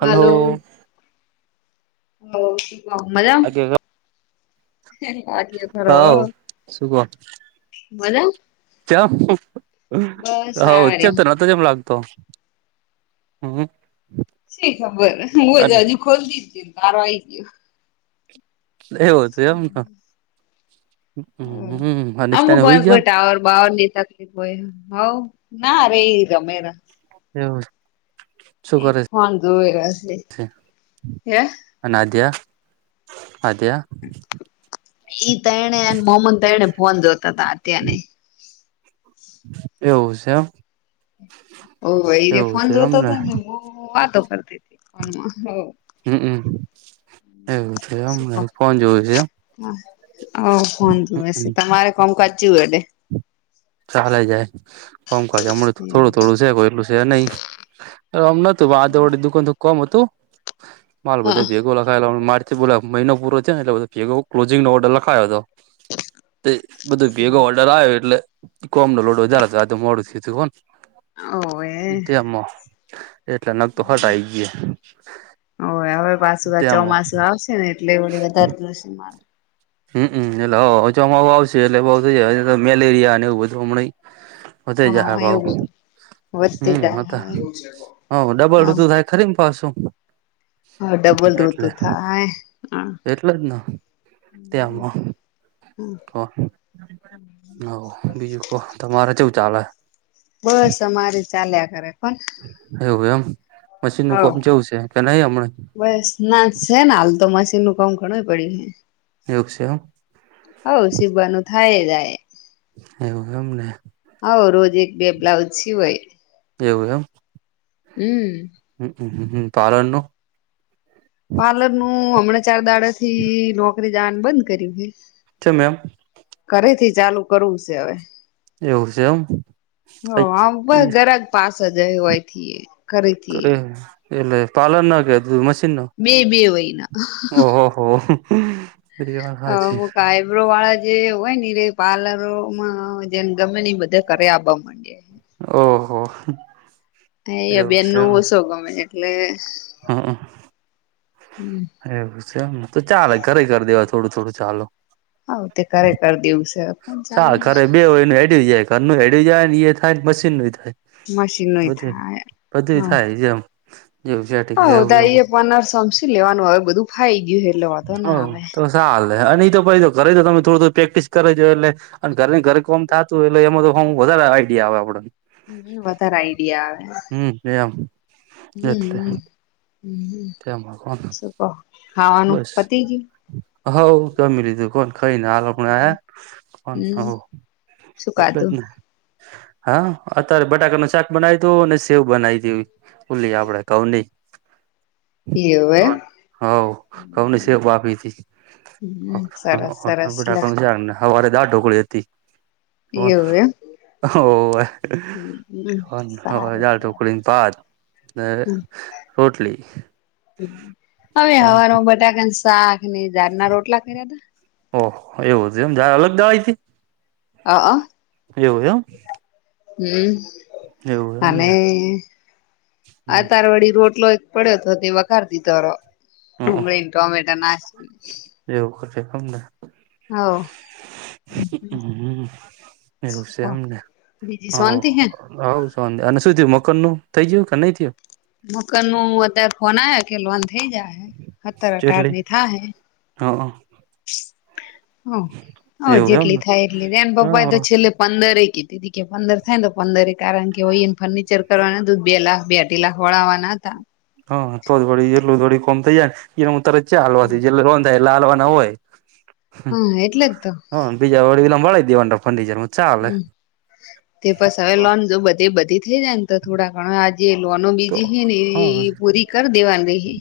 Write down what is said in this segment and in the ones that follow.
Hello. હ શી મજા [unintelligible] માં? હવ આગ ખરો મજા. ચ હ બસ સારે છે તો [unintelligible] મ લાગતો હમ્મ. શી ખબર હું જ હજુ ખોલતી જ તારો આઈ ગયો. એવું છે એમ ને નિષ્ઠાને હોય જા. બાવાર ની તકલીફ હોય હવ ના રે રમેરા. હમ્મ. એ ફોન જોવરા હે. અને આધ્યા આધ્યા. ઈ ત એણે મોમન ત એણે ફોન જોતા હતાા અત્યાર. એવું છે એમ. ઓ એ જે એવું ફોન છે જોતો એમને હતો ને બહ વાતો કરતી હતી ફોનમાં. હમ્મ એવું છે એમ ફોન જોયું છે એમ. કોું [unintelligible] એમ તમારે કોમ કરચ હોય એટે. ચાલે જાય. કોમકાજ છે હમણાં થોડું હા. થોડું છે કોઈ એટલું છે નહીમ નતું આ દુકાન કોમ હતું? માલ બધે ભેગું લખાયેલા માર થી બોલો મહિનો પૂરો થ્યો ને એટલે બધો કેગો ક્લોઝિં નો ઓર્ડર લખાયો તો. તે, બધું ભેગો હોલ્ડર આયો એટલે કોમ નો લોડ વધારે હતો આજે થયુંતું હોન? ઓવે તેમો એટલે નગ તો હટ આઈ ગ્યા. હોવે હવે પાસું આ ચોમાસું આવશે ને એટલે વડી વધારે થશે મારે. હમ્મ, એટલે અચામાઉ આવશે એટલે બ [unintelligible] મેલેરિયા ને એવું બધું હમડેઇ. વધાએ જાહે હા ભાવ. એવું બધું વધતી હમ્મ હતો, જાય હવ ડબલ હ ઋતુ થાય ખરીમ પાસું હ ડબલ ઋતુ થાય, હ, એટલે જ ને હમ્મ. હો, હવ, બીજું કો તમારે ચેવું ચાલે? બસ અમારી ચાલ્યા કરે પણ એવું એમ, મશીન નું હવ કોમ ચેવું છે, કે નઈ હમણે? બસ ના છે ને હાલ તો મશીન નું કામ ઘણુંય પડ્યું છે. એવું સે એમ? હવ, શીવાનું થાય જાય. એવું એમ ને? હવ, રોજ એક બે બ્લાઉજ સિવાય. એવું એમ? હમ્મ. હમ્મ હ હ પારન નો? પાર્લર નું, હમણાં ચાર દાડા થી, નોકરી જાવાનું બંધ કર્યું હે. ચેમ એમ? ઘરેથી ચાલુ કરવું સે હવે. એવું છે એમ હ, આમ પ ઘરાક જ પાસે જ હોયથી. ક ઘરેથી એટલે પાલન કે મ બે બે વયના. ઓહો. વાત હ હાચી અમુક આઈબ્રો વાળા જે હોય ને ર પાર્લરોમાં જેને ગમે બધા કર્યા આપપા માંગે. ઓહો. એ એવું અભિયાન નું ઓસુ ગમે છે એટલે હમ્મ. એવું છે એમને, તો ચાલે ઘરે કરી દેવા થોડું થોડું ચાલુ. આવ તે કરે કરી દેવું છે પણ ચાલે ચાલો ઘરે બે હોયને હેડી જાય ઘરનું હેડી જાય ને ઈએ થાય મશીન નું થાય, મશીન નય બધું થાય બધું થાય, જેમ જેવું છે. હવ તાઈ એ પનાર સમસી લેવાનું હવે બધું ફાઈ ગ્યું હે એટલે વધો ના આવે. સાલેે, અને ઈ તો પછી તો કરે તો તમે થોડું થોડું પ્રેક્ટિસ કરિજો એટલે અને ઘર ની ઘરે કોમ થતું એટલે એમાં તો હું વધારે આઈડિયા આવે આપણને. હમ્મ, વધારે આઈડિયા આવે. હમ એમ હમ્મ એટલે હમ્મ હમ્મ હમ્મ. તેમાં શું કો, ખાવાનું બસ પતિ ગ્યું? હવ જામી લીધું કોણ. કઈને હાલોકને આયા, હમ શું [unintelligible] એટલે ખાધું જ ને. હા અતારે બટાકા નું શાક બનાયુ તું અને સેવ બનાઈ તી ઓવી, ઓલી આપડે ઘઉં ની. એવે? હવ ઘઉં ની સેવ વાપરી તી હ હમ સરસ હ ને સરસ લે બેટાકાનું શાક ને હવારે દાડ ઢોકળી હતી. હોન એવું એમ હોવે. હમ હન સારું દાલ ઢોકળી સારું ન ભાત ને રોટલી. હવે કોણ હવારમાં બટાકા ન શાક ને દાળના રોટલા કર્યા તા. ઓહો એવું છે એમ જાય અલગ દવાઈથી હ હ એવું એમ હમ એવું અને એમને અતારવાડી રોટલો પડ્યો તો તે વખારતી તરો ડુંગળી ને ટોમેટા નાસીીને જેવ ખતે ફમને હા હમ એવું બીજી સાઉન્તી હેને હઉ સવાંધ્યા અને શું થયું મકાન નું થઈ ગયું કે નહી થયું મકાન નું અત્યારે ફોન આવ કે લોન થઇ જાય હે અતાર અઢાર ચટલી ની થા હે [unintelligible] હ હ એવું એમને જેટલી થાય એટલી એન પપ્પા તો હા છેલ્લે પંદરે કે દી કે પંદર થાયને તો પંદરે કારણ કે હોય એને ફર્નિચર કરવાનું હતું બે લાખ બે અઢી લાખ વળાવવાના હતા હા તો જ થોડી એટલું થોડી કોમ થઇ જાય ને એ ઉતર જ છે હાલવાથી જેલે રોન થાય એટલે હાલવા ના હોય હા એટલે જ તો હ બીજળ વિલા મળાીવા ફજ હમ તે બસ હવે લોન જો બધી બધી થઇ જાય ને તો થોડા ઘણો જે લોનો તો બીજી હ ને હા એ પૂરી કરી દેવાની દે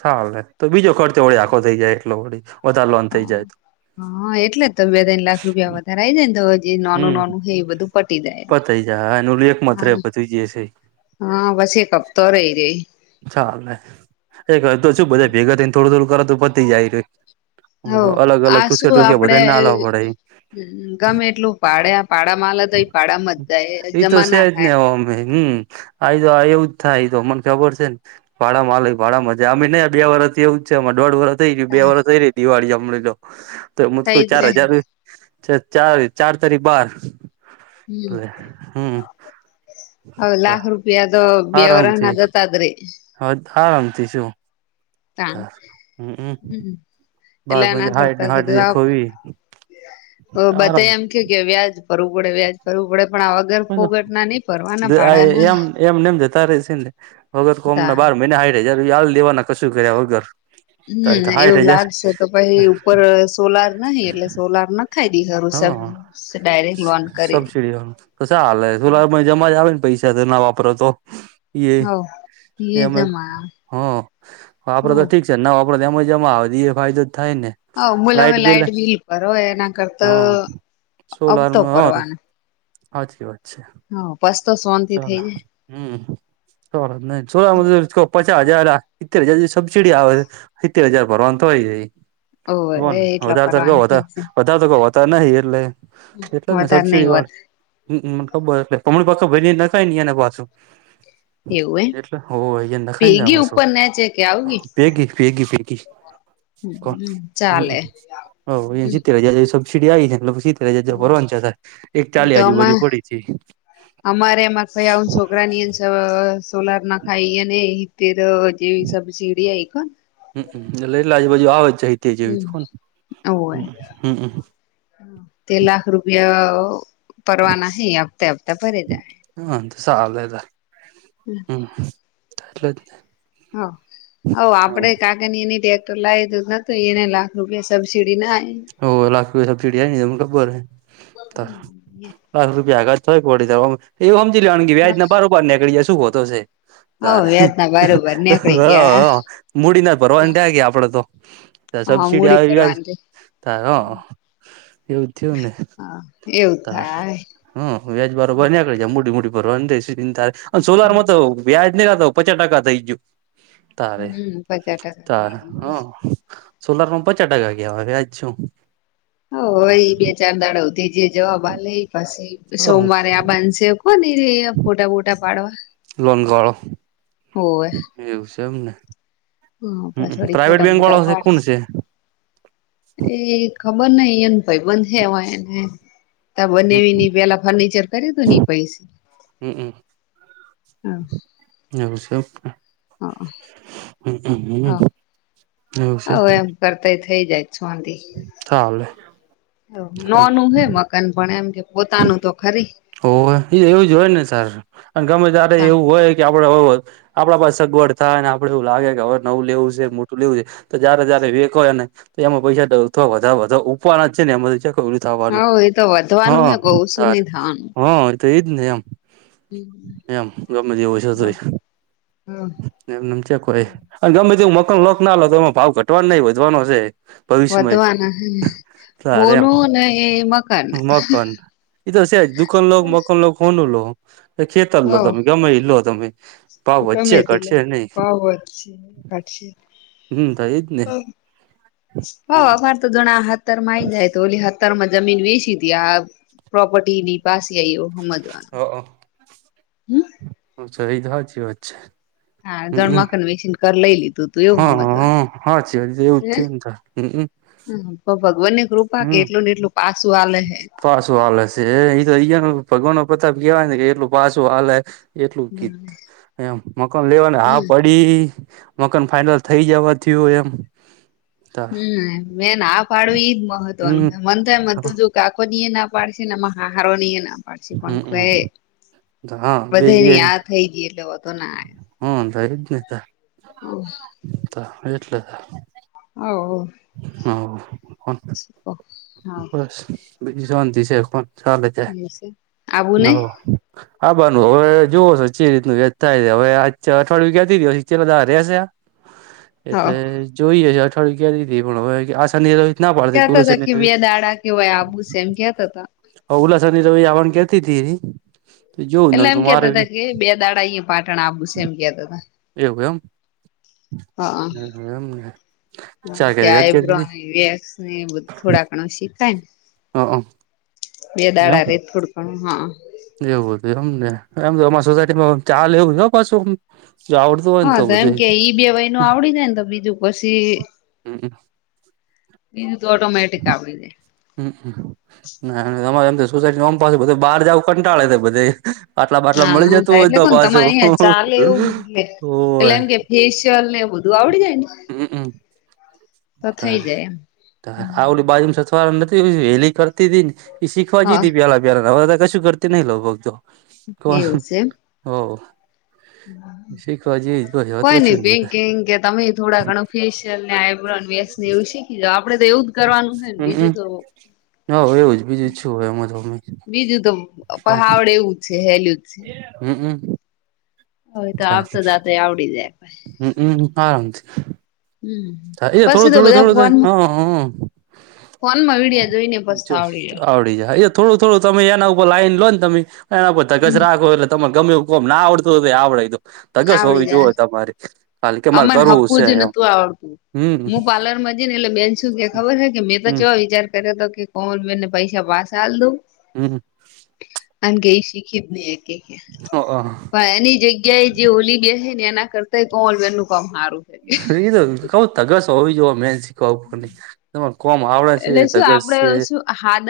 ચાલે તો બીજો ખર્ચે વળી આખો થઈ જાય એટલો વળી વધારે લોન થઈ જાય તો હા એટલે જ તો બે તણ લાખ રૂપિયા વધારે આ આવી જાય ને તો હ એ નાનું હમ નાનું હે એ બધું પટી જાય એ પતાઈ જાય એનું એકમત રે પતી જશે હા બસ એક કપતો રહી ર્યો ચાલે એ તો શું બધા ભેગા થઈને થોડું થોડું કરતું પતી જાય રહ્યું હ અલગ અલગ ટુકે ટુસ બધા ના અલાવવા પડે હ ગમે એટલું પાડે પાડામાંલે તો એ પાાડામાં જ જાય જમા ના થાય હમે હમ આઈ એવું જ થાય આઈ તો મને ખબર છે ભાડા માં લ ભાડામાં છે અમે નહી બે વરષથી એવું જ છે અમાં દોઢ વર્ષ થઈ રહ બે વરષ થઈ રહી દિવાળી જમ લો તો મ થઈ ક જ ચાર રે હજાર ચાર ચાર તારીખ બાર હમ હમ બે તો બે વરસ ના જતા રહે હ આરામથી શું તા હમ હમ બાર એલા પંજ ના હાઈટ ને કરતા હાઈટ કીધું એકસો વીસ આ બધે આરામ એમ કે વ્યાજ ભરવું પડે વ્યાજ ભરવું પડે પણ આ વગર ફોગટ ના નહી ભરવાના ભાડાના એમ એમનેમ જતા ર છે ને વગર તા કોમના બાર મહિના હ જાર યાળ લેવાના કશું કર્યા વગર હમ હાઈઠ એવું હજાર લાગશે તો પાઈ ઉપર સોલાર નહી એટલે સોલાર ના ખાઈ દી ઘરું સબ ડાયરેક્ટ લોન કર એ તો સા હાલ હ સુલા જમા જ આવે ને પૈસા તો ના વાપરો તો એમે હ આપડે તો ઠીક ના વાપર એ જમાં આવ દ એ ફાયદો જ થાય ને હમલો અમે લાઈટ બિલ પર હો એના કરતા હા આવતો પરવાનો હાચી વાત છે હા બસ તો સોનથી ચાલ થઇ જાય હમ સો ન સોલા મ પચાસ હજાર એિતતેર હજાર જે સબસિડી આવે સિત્તેર હજાર ભરવાનું થઈ હોવે એ જાયને એટલા વધારે સર ભરવાનું થાય છે વધ તો હોતા નહિ એટલે એટલે જ ને વધારે નહી સબસીિડી હોત વાળ હમમને ખબર તમામણી પાછ ભ નખાય ન એને પાછું એવું એમ એટલે હોને ભેગી દખાયને શું ઉપર નેચે કે આવગી ભેગી ભેગી ભેગી કો હમ હમ ચાલે હ એ જતે જ સ ચિડી આવી ને એટલે સીતે ફરવાન છ એક ચાલી આજુબાજુ પડી છે અમારેમાં ભાઈ આવ છોકરા ની એ સોલાર નાખ ખાઈ અને અને હ તો જેવી સબ સીડી આ કો હમ લઈલાજ બાજુ આવે જ જાય તે હમ જેવી કોને હ હમ તે લાખ રૂપિયા પરવાના હ હપ્તા હપ્તા ભરે જાય હા તો સાલેરા હમ એટલે જ ને હ હવ આપડે કા અ એની ટ્રેક્ટર લાએ એને લાખ રૂપિયા સબસીડી ના ઓ લખ રૂપ સબજીીડીની હ ખબર ત લખ રૂપિયા કર થડી એવું સમજી લેવાણ કે વ્યાજને બરોબાર નીકળીાય શ ખોતો છે હ તારે વ્યાજ ના બારોબર નીકળી હ ગયા હ મૂડી ના ભરવાની ત્યાં ગ આપડે તો હા સબસીડી મૂડી આવી ફરવાનું છે તાર હ એવું થયું ને હા એવું તાર થાય હ વ્યાજ બરોબર ને્યા જ મોડી મોટી ભરોવા દેશે સોલાર માતો હમ વ્યાજ નહીખતા પચાસ ટકા થઈ ગયું તારે પચાસ ટકા ત થઈ ગયું હા સોલાર માં પચાસ ટકા ગયા હોય વ્યાજ છું હ હય બે ચાર દાડથી જે જવાબા લે પછી હ સોમવારે આ બાંધશે કો એ ફોટા- બોટા પાડવા લનગઢ હોવે [inaudible] એવું છે એમને પાછ હ વળી પ્રાઈવેટ ફોટા બેંક વાળો બોટા શે કોણ પાડશે છે? એ ખબર નહ એને ભાઈબંધ થવાય એને તા બનેવી ને પેલા ફર્નિચર કરયુ તું ની પૈસે હમ હમ એવું હા છે હા હમ હમ હમ એવું છે હવે એમ કરતાય થઇ જાય શોંધી તાલે. ના નું હે મકાન પણ એમ કે પોતાનું તો ખરી ઓ એ એવું જ હોય ને સાર‌ અ ગમે તારે એવું હોય કે આપડે હોવે આપડા પાસે સગવડ થાય ને આપડે એવું લાગે કે હવે નવું લેવું છે મોટું લેવું છે તો જયારે જારે વેકો ને તો એમાં પૈસાથવા વધ વધા ઉપવાના જ છે ને એમાંથી કવડું થવાનું હવ એ તો હ વધવાનું હે કઉ ઓછું સાર નઈ થવાનું હા તો એજ ને એમ એમ ગમે જ હો સધરી હવ એમ એમ છે કોઈ ગમે તે મકાન લોક ના લો તો એમાં ભાવ ઘટવા ન‌ઇ વધવાનો છે ભવિષ્યમય વધવાના હે સરે એમ હોનું ને એ મકાન મકાન એ તો જ દુકન લો મકાન લો ફોનનું લો એ ખેતર લો હવ તમે ગમે લો તમે ભાવ વધચ્ચે ગમે ઘટશે નહી પક્ષી [unintelligible] હમ તહિદ ને હ એમ અમારે તો જણા હાથરમાંઈ જાય તો ઓલી વિતાર માં જમીન વેસી હતી આ પ્રોપર્ટી ની પાસે આવી એ સમજવાનું હ હમ સ એ તો જ હ્ છે ગણમાંખન [unintelligible] વેસીને ઘર લઈ લીધું તું [unintelligible] હ એવું સમજવાનું હા હ હ હાચી હ એવું જ થયને તો હમ હ ભગવાન ની કૃપા કે એટલું ને એટલું પાસું આલે હે પાસું આલે શે એ તો અહીયા ન ભગવાન નો પ્રતાપ કેવાય ને કે એટલું પાસું આલે એટલું હમ કીધ એ મકાન લેવાને હા પડી ડમકાન ફાઈનલ થઇ જવાથી થયુ હોય એમ તાર હમ બે ના પાડુ ઈજ હમ મહત્વનું મન તો એ હતુ કાકોજી એ ના પાડશે નેમાં હાહારો એ ના પછી પણ હમમ કઈ હા બે બધે ની આ થઈ ગઈ એટલે વાંધો ના હમ ર એ જ નહી ત એટલે [unintelligible] હ હા કો ઓ હા બીજી શાંતિ છે કો ચાલે છે હ આવું નહી હવ આ બારનું હવે જોવો છો જે રીતનું થાય છે હવેે અઠવાડિયું ક્યાથી ચેલા રશે હ એટલે જોઈએ છે અઠવાડિય કયાથી પણ હવે આ શની કેતા હતા કે બે દાડા કેવાય આબુ છે એમ કેતા હતા અ ઓલા શની રવિ આવાનુ કેતી હતી તો જોવું એટલે ન તો એમ મારે કેતા હતા કે બે દાડા અહિં પાટણ આવુ છે એમ કેતા હતાા એવુ એમ એમને ચા કે યાદ આઈબ્રો કરી વેક્સ એ બધુ થોડા ઘણું શીખાય ને હ હ બે દાડા રે થોડુ પણ હા એવું હતું એમ ને એમ તો અમારા સોસાયટીમાં ચાલે એવું છે પાછું જો આવડતો હા તો એમ કે ઈ બે વય ન આવડી જાય ને તો બીજું પછી હમ બીજુ તો ઓટોમેટિક આવડી જાય હમ તમારે એમ સોસાયટીમા ઓમ પાસુ બહાર જવું કંટાળે બધાય બાટલા બાટલા હા મળી હા જતું થાય હોય એટલે તો કોણ તમારે અહીંયા પાછું હોય ફેશીયલ ને બધું આવડી જાય ને હમમ તો ત થઈ જાય એમ ત આ બાજુમ [unintelligible] નથી હેલી કરતી હતી ને એ શીખવા હા જઈ પેલા પાર બધા કશું કરતી નહી લઉભગ તો કોણ એવું છે એમ. હો શીખવા જેવી જ હવે તો કોઈ કશું નઈ નહી પિંકી કે તમે થોડા ઘણું ફેેશિયલ ને વેેેકસ ને એવું શીખી આપડે તો એવું જ કરવાનું છે ને બીજું હમ તો હવ એવું જ બીજું જ શું હોય એમાં તો બીજું તો પહ કોણ આવડે એવું જ છે સેલું છે હમ હમ હ એ તો આપતો જાતે આવડી જાય ભાઈ હમમ હમ આરામથી પછી થોડું તો થોડું બધા થોડું થાય ફોન ફોનમાં વિડિયા જોઈને પછ તો આવડી જાય આવડી જ હે થોડું થોડું તમે એના ઉપર લાઈન લોને તમે એના ઉપર ધગશ હમ રાખો તને ગમે કોમ ના આવડતું હો આવડે તો ધગસ હોવી જોવે તમારી ખાલી કે મારે આમને કરવું હપ્વું છે જ એમ નતું આવડતું હમ હું પાર્લરમાં જઈ ને એટલે બેન છું કે ખબર છે કે મેં હમ તો વિચાર કર્યો હતો કે કોમલબેન ને પૈસા પાસા આલ દવ હમ કારણ કે એ શીખી જ નય શકે પણ એની જગ્યા એ જે ઓલી બેસે ને એના કરતા કોમલબેનનું કામ સારું છે. [unintelligible] કઉ તગસ હોવી જો મેન ક નહી તમારે કોમ આવડા છે ધગસ છે. હાડ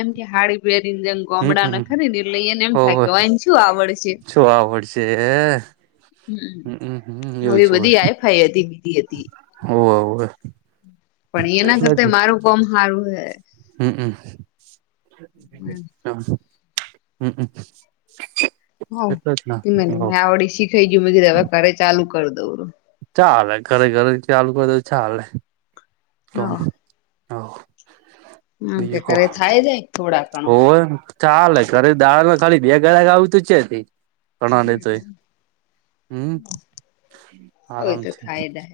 એમ કે હાડી પેરીંગ હમ ગામડા હમ ન ખરીને એટલે એને એમ થાય હોવે કેને શું આવડ છે? શું આવડશે હમ હમ એવું એ બધી આઈ ફાઈ હતી બીધી હતી. હોવ હોવે. પણ એના એટલે જ કરતા ને મારું કોમ હારુ હે. હમ હમ. હા હમ હમ હમ. હ મ મેં આવડી [unintelligible] હવે ઘરે ચાલુ કરી દઉ ચાલે ઘરે ઘરે ચાલુ કર તો ચાલે. હા. [unintelligible] એમ કે બીજું કો ઘરે થાય જાય થોડા ઘણું હોવે ચાલે ઘરે દાળમાં ખાલી બે ગળક આવું તું છે તી ઘણા લેતોય હમ હવે તો આરામથી. થાય જાય.